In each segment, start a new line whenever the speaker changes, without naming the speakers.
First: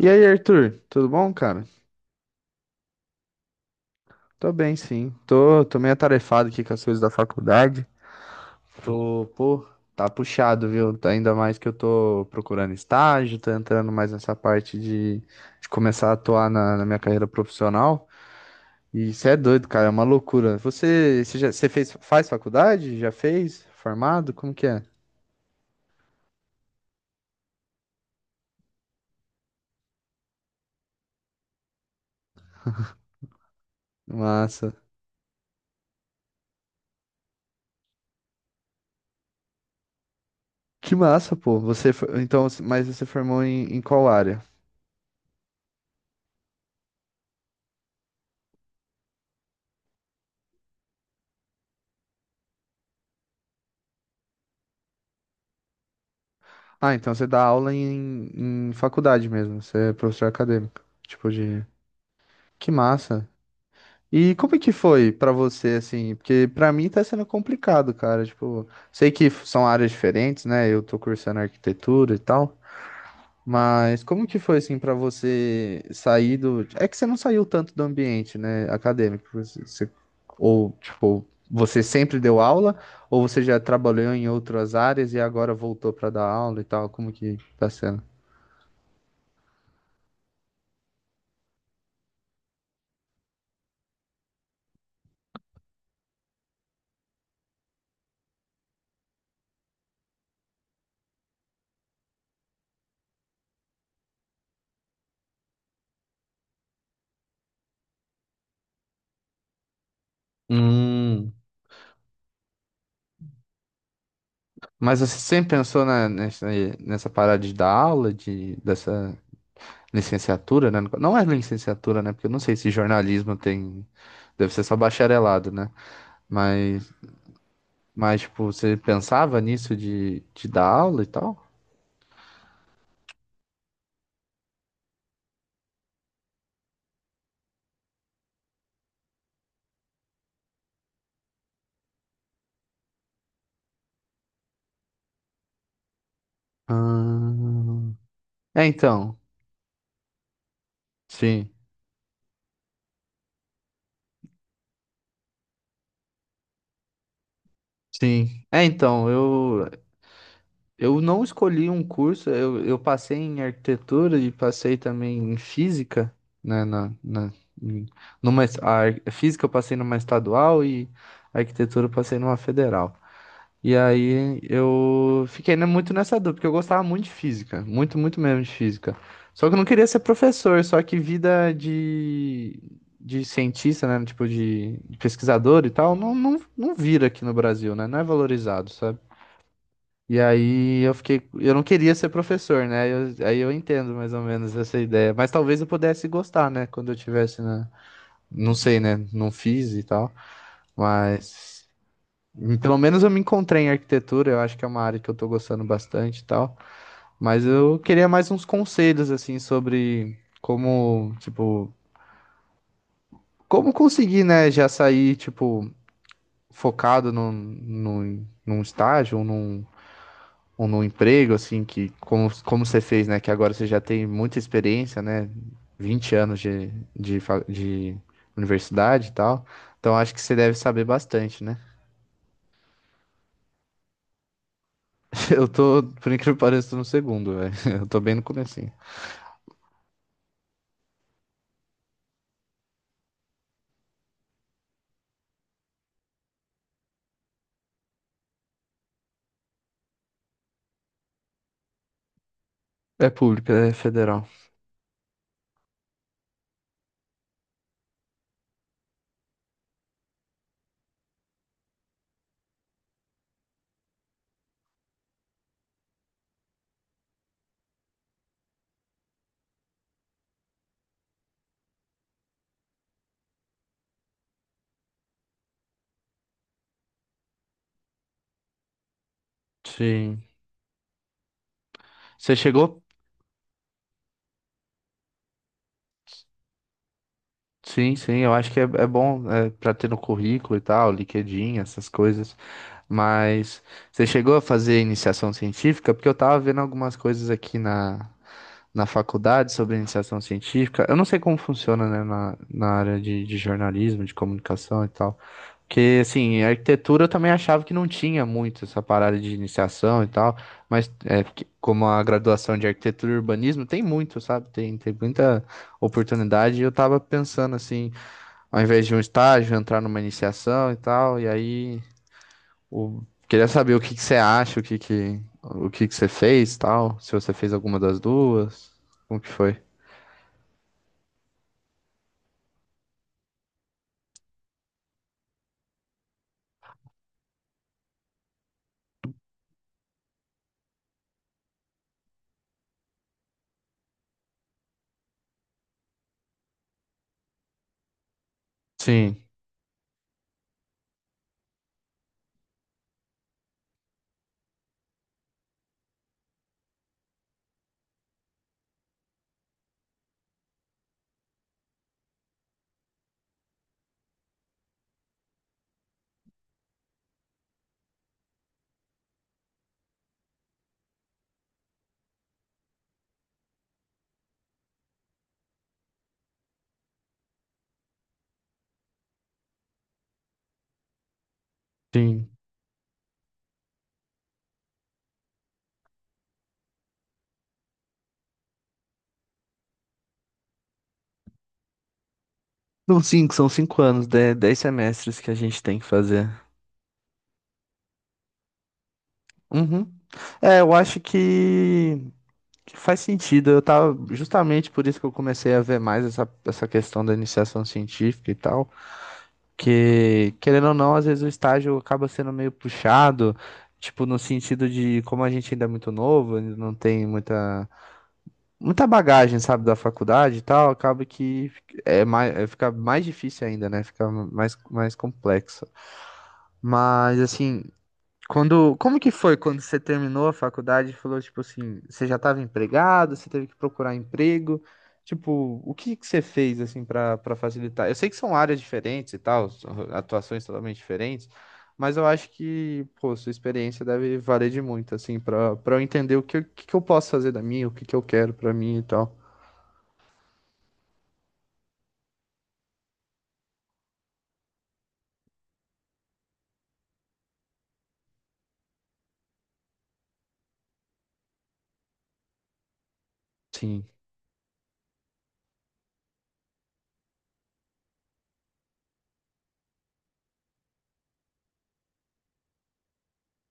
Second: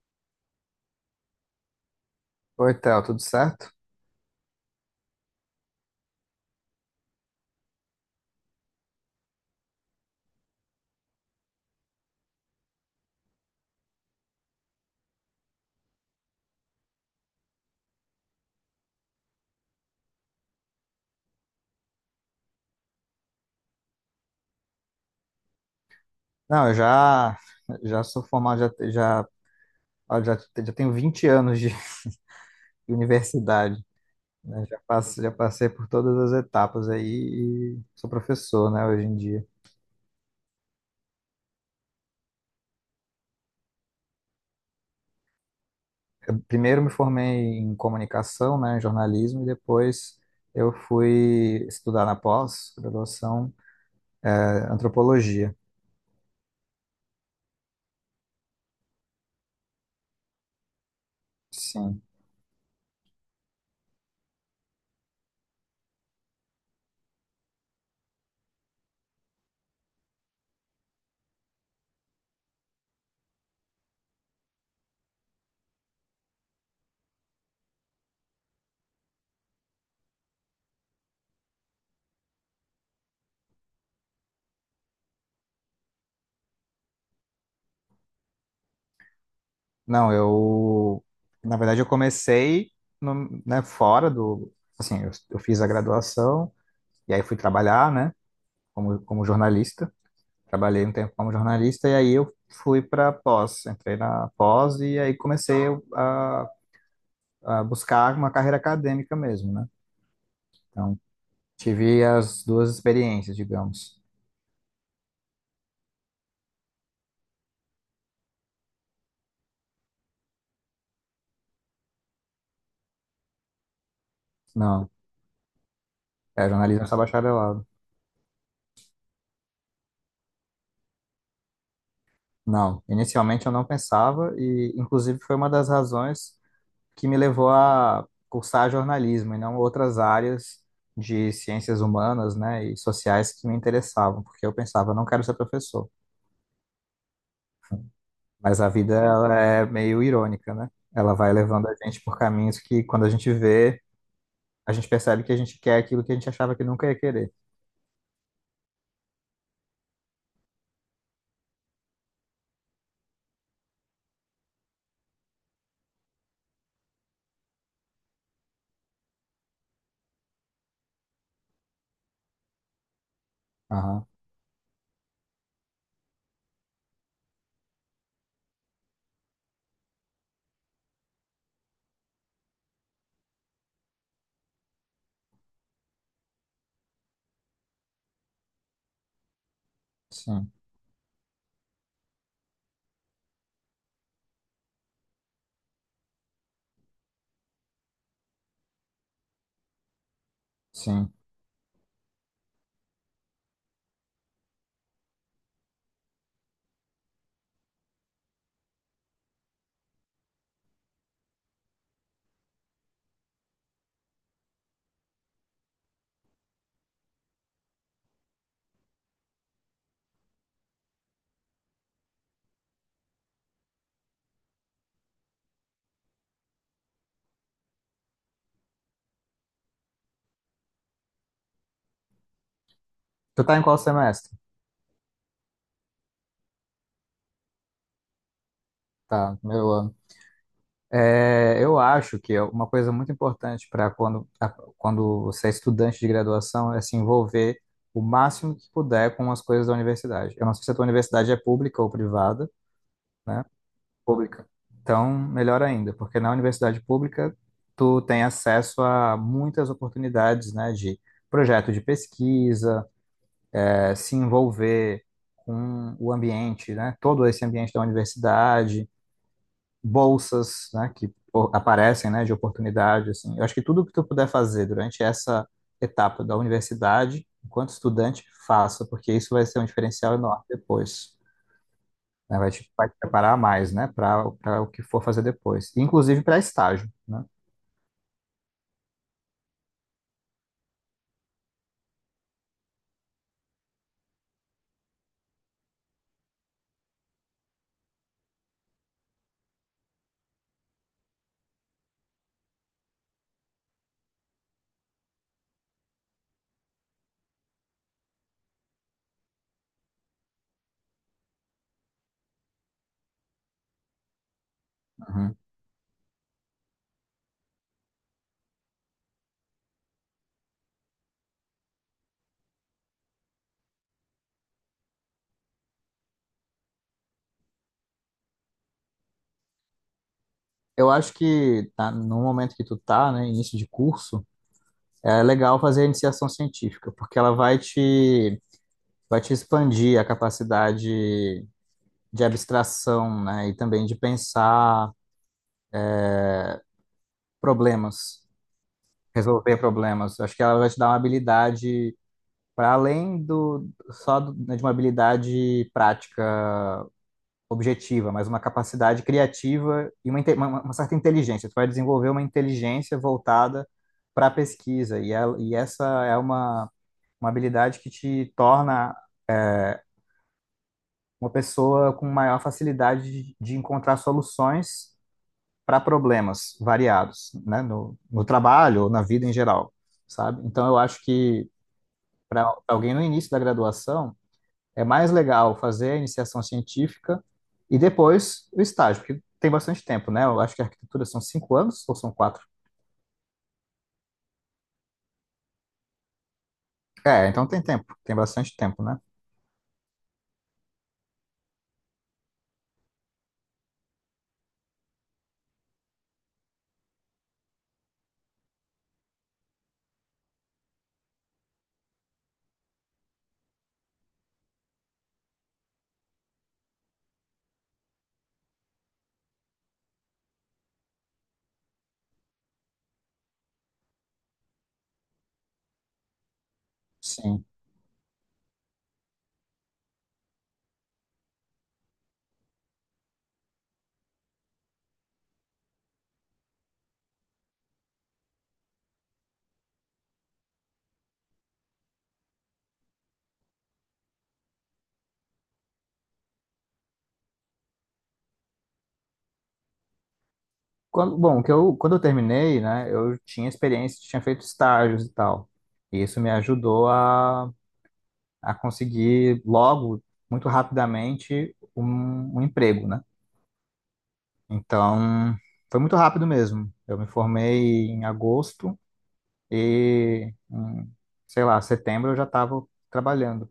E aí, Arthur, tudo bom, cara?
Oi, Theo, tudo certo?
Tô bem, sim. Tô meio atarefado aqui com as coisas da faculdade. Tô, pô, tá puxado, viu? Tá. Ainda mais que eu tô procurando estágio, tô entrando mais nessa parte de começar a atuar na minha carreira profissional. E isso é doido, cara, é uma loucura. Você fez, faz faculdade? Já fez? Formado? Como que é?
Não, eu já sou formado. Já, já, ah, já, já tenho 20 anos de universidade, né?
Massa.
Já passei por todas as etapas aí e sou professor, né, hoje em dia.
Que massa, pô. Então, mas você formou em qual área?
Primeiro me formei em comunicação, né, em jornalismo, e depois eu fui estudar na pós-graduação, antropologia.
Ah, então você dá aula em faculdade mesmo, você é professor acadêmico, tipo de...
Sim.
Que massa! E como é que foi pra você, assim? Porque pra mim tá sendo complicado, cara, tipo... São áreas diferentes, né? Eu tô cursando arquitetura e tal, mas como que foi, assim, pra você sair do... É que você não saiu tanto do ambiente, né, acadêmico, você... Ou, tipo, você sempre deu aula, ou você já trabalhou em outras áreas e agora voltou pra dar aula e tal, como que tá sendo?
Não, eu, na verdade, eu comecei no, né, fora do, assim, eu fiz a graduação e aí fui trabalhar, né? Como jornalista. Trabalhei um tempo como jornalista e aí eu fui para pós, entrei na pós e aí comecei a, a buscar uma carreira acadêmica mesmo, né? Então,
Hum,
tive as duas experiências, digamos.
mas você sempre pensou nessa, nessa parada de dar aula, de, dessa licenciatura, né? Não é licenciatura, né? Porque eu não sei se jornalismo tem. Deve ser só
Não,
bacharelado, né?
é jornalismo
Mas,
só bacharelado.
mas tipo, você pensava nisso de dar aula e tal?
Não, inicialmente eu não pensava e, inclusive, foi uma das razões que me levou a cursar jornalismo e não outras áreas de ciências humanas, né, e sociais que me interessavam, porque eu pensava, não quero ser professor.
Ah,
Mas
é,
a vida
então.
ela é meio irônica, né? Ela vai
Sim,
levando a gente por caminhos que, quando a gente vê, a gente percebe que a gente quer aquilo que a gente achava que nunca ia querer.
sim. É, então, eu. Eu não escolhi um curso, eu passei em arquitetura e passei também em física, né, na, na, em- numa, es- a ar- física eu passei numa estadual e a arquitetura eu passei numa federal. E
Aham,
aí eu fiquei, né, muito nessa dúvida, porque eu gostava muito de física, muito, muito mesmo de física. Só que eu não queria ser professor, só que vida de cientista, né, tipo de pesquisador e tal, não vira aqui no Brasil, né, não é valorizado, sabe? E
sim,
aí eu fiquei, eu não queria ser professor, né? Aí eu entendo mais ou menos essa ideia. Mas talvez eu pudesse gostar, né? Quando eu tivesse na, não sei, né? Não fiz e tal.
sim.
Mas pelo menos eu me encontrei em arquitetura. Eu acho que é uma área que eu tô gostando bastante e tal. Mas eu queria mais uns conselhos assim sobre como, tipo, como conseguir, né? Já sair tipo focado num estágio, ou num um no emprego, assim, que como, como você fez, né? Que agora você já tem muita experiência, né? 20 anos de universidade e tal. Então acho que você deve saber bastante, né?
Tu tá em qual semestre?
Eu tô, por incrível que pareça, tô no segundo, velho. Eu tô bem no comecinho.
Tá, meu ano. É, eu acho que é uma coisa muito importante para quando você é estudante de graduação, é se envolver o máximo que puder com as coisas da universidade. Eu não sei se a tua universidade é pública ou privada,
É
né?
pública, é federal.
Pública. Então, melhor ainda, porque na universidade pública tu tem acesso a muitas oportunidades, né, de projeto de pesquisa, se envolver com o ambiente, né, todo esse ambiente da universidade, bolsas, né, que aparecem, né, de oportunidade, assim. Eu acho que tudo que tu puder fazer durante essa etapa da universidade, enquanto estudante, faça, porque isso vai ser um diferencial
Sim.
enorme depois,
Você
né? Vai te,
chegou.
vai te preparar mais, né? Para o que for fazer depois. Inclusive para estágio, né?
Sim, sim, eu acho que é, é bom é, para ter no currículo e tal, LinkedIn, essas coisas. Mas você chegou a fazer iniciação científica? Porque eu tava vendo algumas coisas aqui na faculdade sobre iniciação científica. Eu não sei como funciona, né, na área de jornalismo, de comunicação e tal. Porque, assim, em arquitetura eu também achava que não tinha muito essa parada de iniciação e tal, mas é, porque como a graduação de arquitetura e urbanismo tem muito, sabe? Tem
Uhum.
muita oportunidade, e eu tava pensando assim, ao invés de um estágio, entrar numa iniciação e tal, e aí o- queria saber o que que você acha, o que que você fez, e tal, se você fez alguma das duas, como que foi?
Eu acho que tá, no momento que tu tá, né, início de curso, é legal fazer a iniciação científica, porque ela vai te expandir a capacidade de abstração, né? E também de pensar problemas,
Sim,
resolver problemas. Acho que ela vai te dar uma habilidade para além do só né, de uma habilidade prática, objetiva, mas uma capacidade criativa e uma certa inteligência. Tu vai desenvolver uma inteligência voltada para a pesquisa, e, e essa é uma habilidade que te torna uma pessoa com maior facilidade de encontrar soluções para problemas variados, né? No trabalho ou na vida em geral, sabe? Então, eu acho que
sim.
para alguém no início da graduação, é mais legal fazer a iniciação científica e depois o estágio, porque tem bastante tempo, né? Eu acho que a arquitetura são 5 anos ou são 4?
São cinco anos, dez semestres que a gente tem que fazer.
É, então tem tempo, tem bastante tempo, né?
Uhum. É, eu acho que faz sentido. Eu tava justamente por isso que eu comecei a ver mais essa, essa questão da iniciação científica e tal. Porque, querendo ou não, às vezes o estágio acaba sendo meio puxado, tipo, no sentido de como a gente ainda é muito novo, ainda não tem muita, muita bagagem, sabe, da faculdade e tal, acaba que é mais, é, fica mais difícil ainda, né? Fica mais, mais complexo. Mas,
Sim.
assim, quando, como que foi quando você terminou a faculdade e falou, tipo assim, você já estava empregado, você teve que procurar emprego? Tipo, o que que você fez, assim, para facilitar? Eu sei que são áreas diferentes e tal, são atuações totalmente diferentes, mas eu acho que, pô, sua experiência deve valer de muito, assim, para eu entender o que que eu posso fazer da minha, o que que eu quero pra mim e tal.
Quando eu terminei, né, eu tinha experiência, tinha feito estágios e tal. E isso me ajudou a conseguir logo, muito rapidamente, um emprego, né?
Sim,
Então, foi muito rápido mesmo. Eu me formei em agosto e, sei lá, setembro eu já estava trabalhando.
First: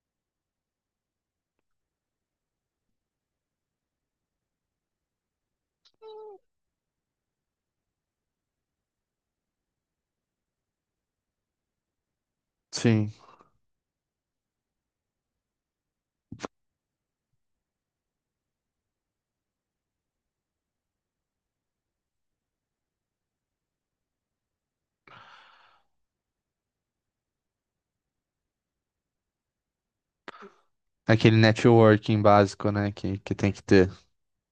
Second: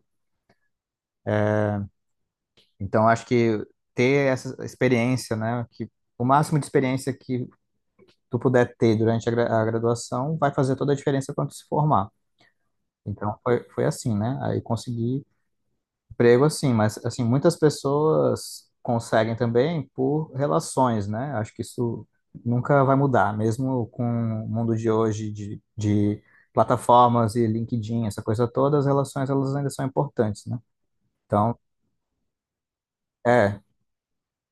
Então, acho que ter essa experiência, né, que o máximo de experiência que tu puder ter durante a, a graduação vai fazer toda a diferença quando tu se formar.
sim.
Então, foi, foi assim, né? Aí consegui emprego, assim, mas assim, muitas pessoas conseguem também por relações, né? Acho que isso nunca vai mudar, mesmo com o mundo de hoje de plataformas e LinkedIn, essa coisa toda, as relações elas ainda são importantes, né?
Aquele
Então,
networking básico, né, que tem
é,
que ter.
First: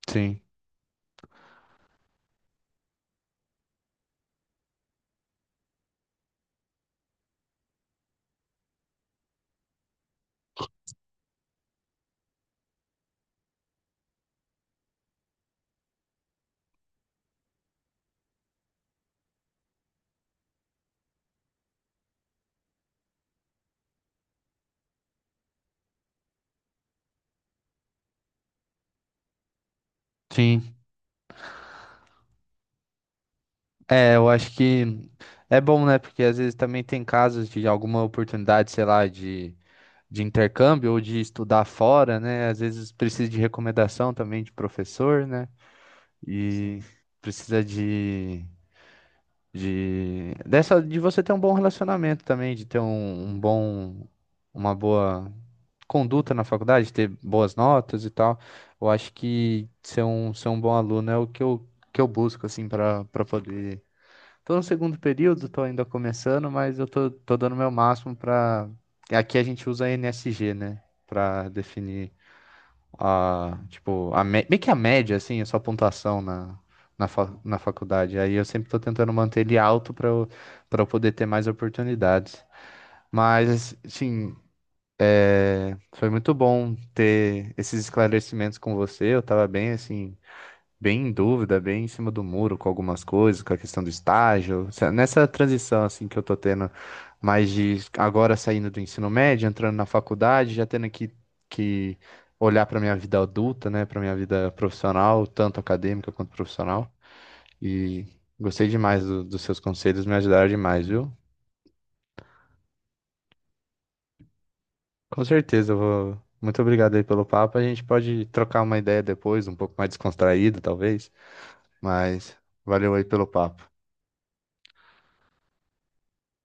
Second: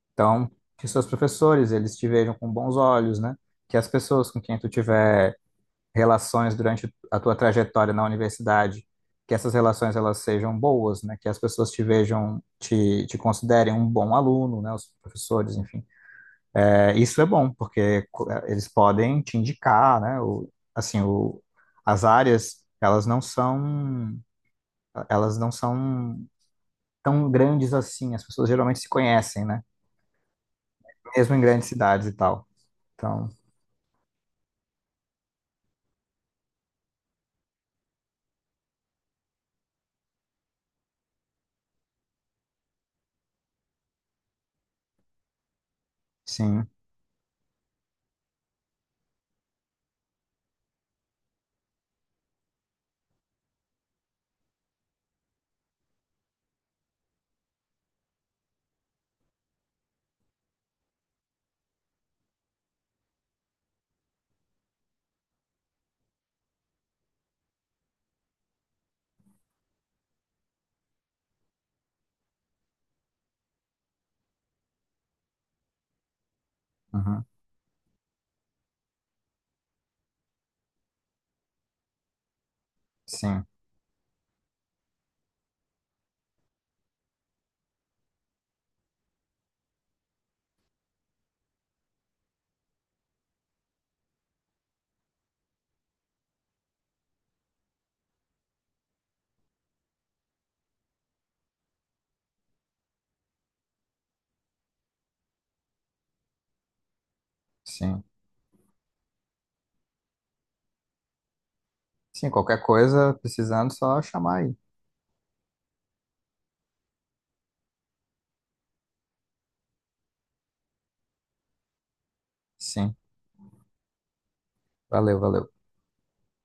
Sim,
então, que seus professores eles te vejam com bons olhos, né? Que as pessoas com quem tu tiver relações durante a tua trajetória na universidade, que essas relações elas sejam boas, né? Que as pessoas te vejam, te considerem um bom aluno, né? Os professores, enfim. É, isso é bom, porque eles podem te indicar, né? Assim, o, as áreas, elas não são tão grandes assim. As pessoas geralmente se conhecem, né?
sim.
Mesmo em grandes cidades e tal. Então,
É, eu acho que é bom, né? Porque às vezes também tem casos de alguma oportunidade, sei lá, de intercâmbio ou de estudar fora, né? Às vezes precisa de recomendação também de professor, né?
sim,
E precisa de dessa de você ter um bom relacionamento também, de ter um, um bom, uma boa conduta na faculdade, ter boas notas e tal. Eu acho que ser um bom aluno é o que que eu busco, assim, para poder. Tô no segundo período, tô ainda começando, mas eu tô, tô dando meu máximo pra. Aqui a gente usa NSG, né? Pra definir a, tipo, meio que a média, assim, a sua pontuação na,
uhum,
na faculdade. Aí eu sempre tô tentando manter ele alto pra eu poder ter mais oportunidades.
sim,
Mas, assim, é, foi muito bom ter esses esclarecimentos com você. Eu tava bem, assim, bem em dúvida, bem em cima do muro com algumas coisas, com a questão do estágio. Nessa transição assim que eu tô tendo, mais de agora saindo do ensino médio, entrando na faculdade, já tendo que olhar para minha vida adulta, né, para minha vida profissional, tanto acadêmica quanto profissional.
sim.
E gostei demais dos seus conselhos, me ajudaram demais, viu?
Sim, qualquer coisa, precisando, só chamar aí.
Com certeza, eu vou. Muito obrigado aí pelo papo. A gente pode trocar uma ideia depois, um pouco mais descontraído, talvez. Mas valeu
Sim.
aí pelo papo.
Valeu, valeu.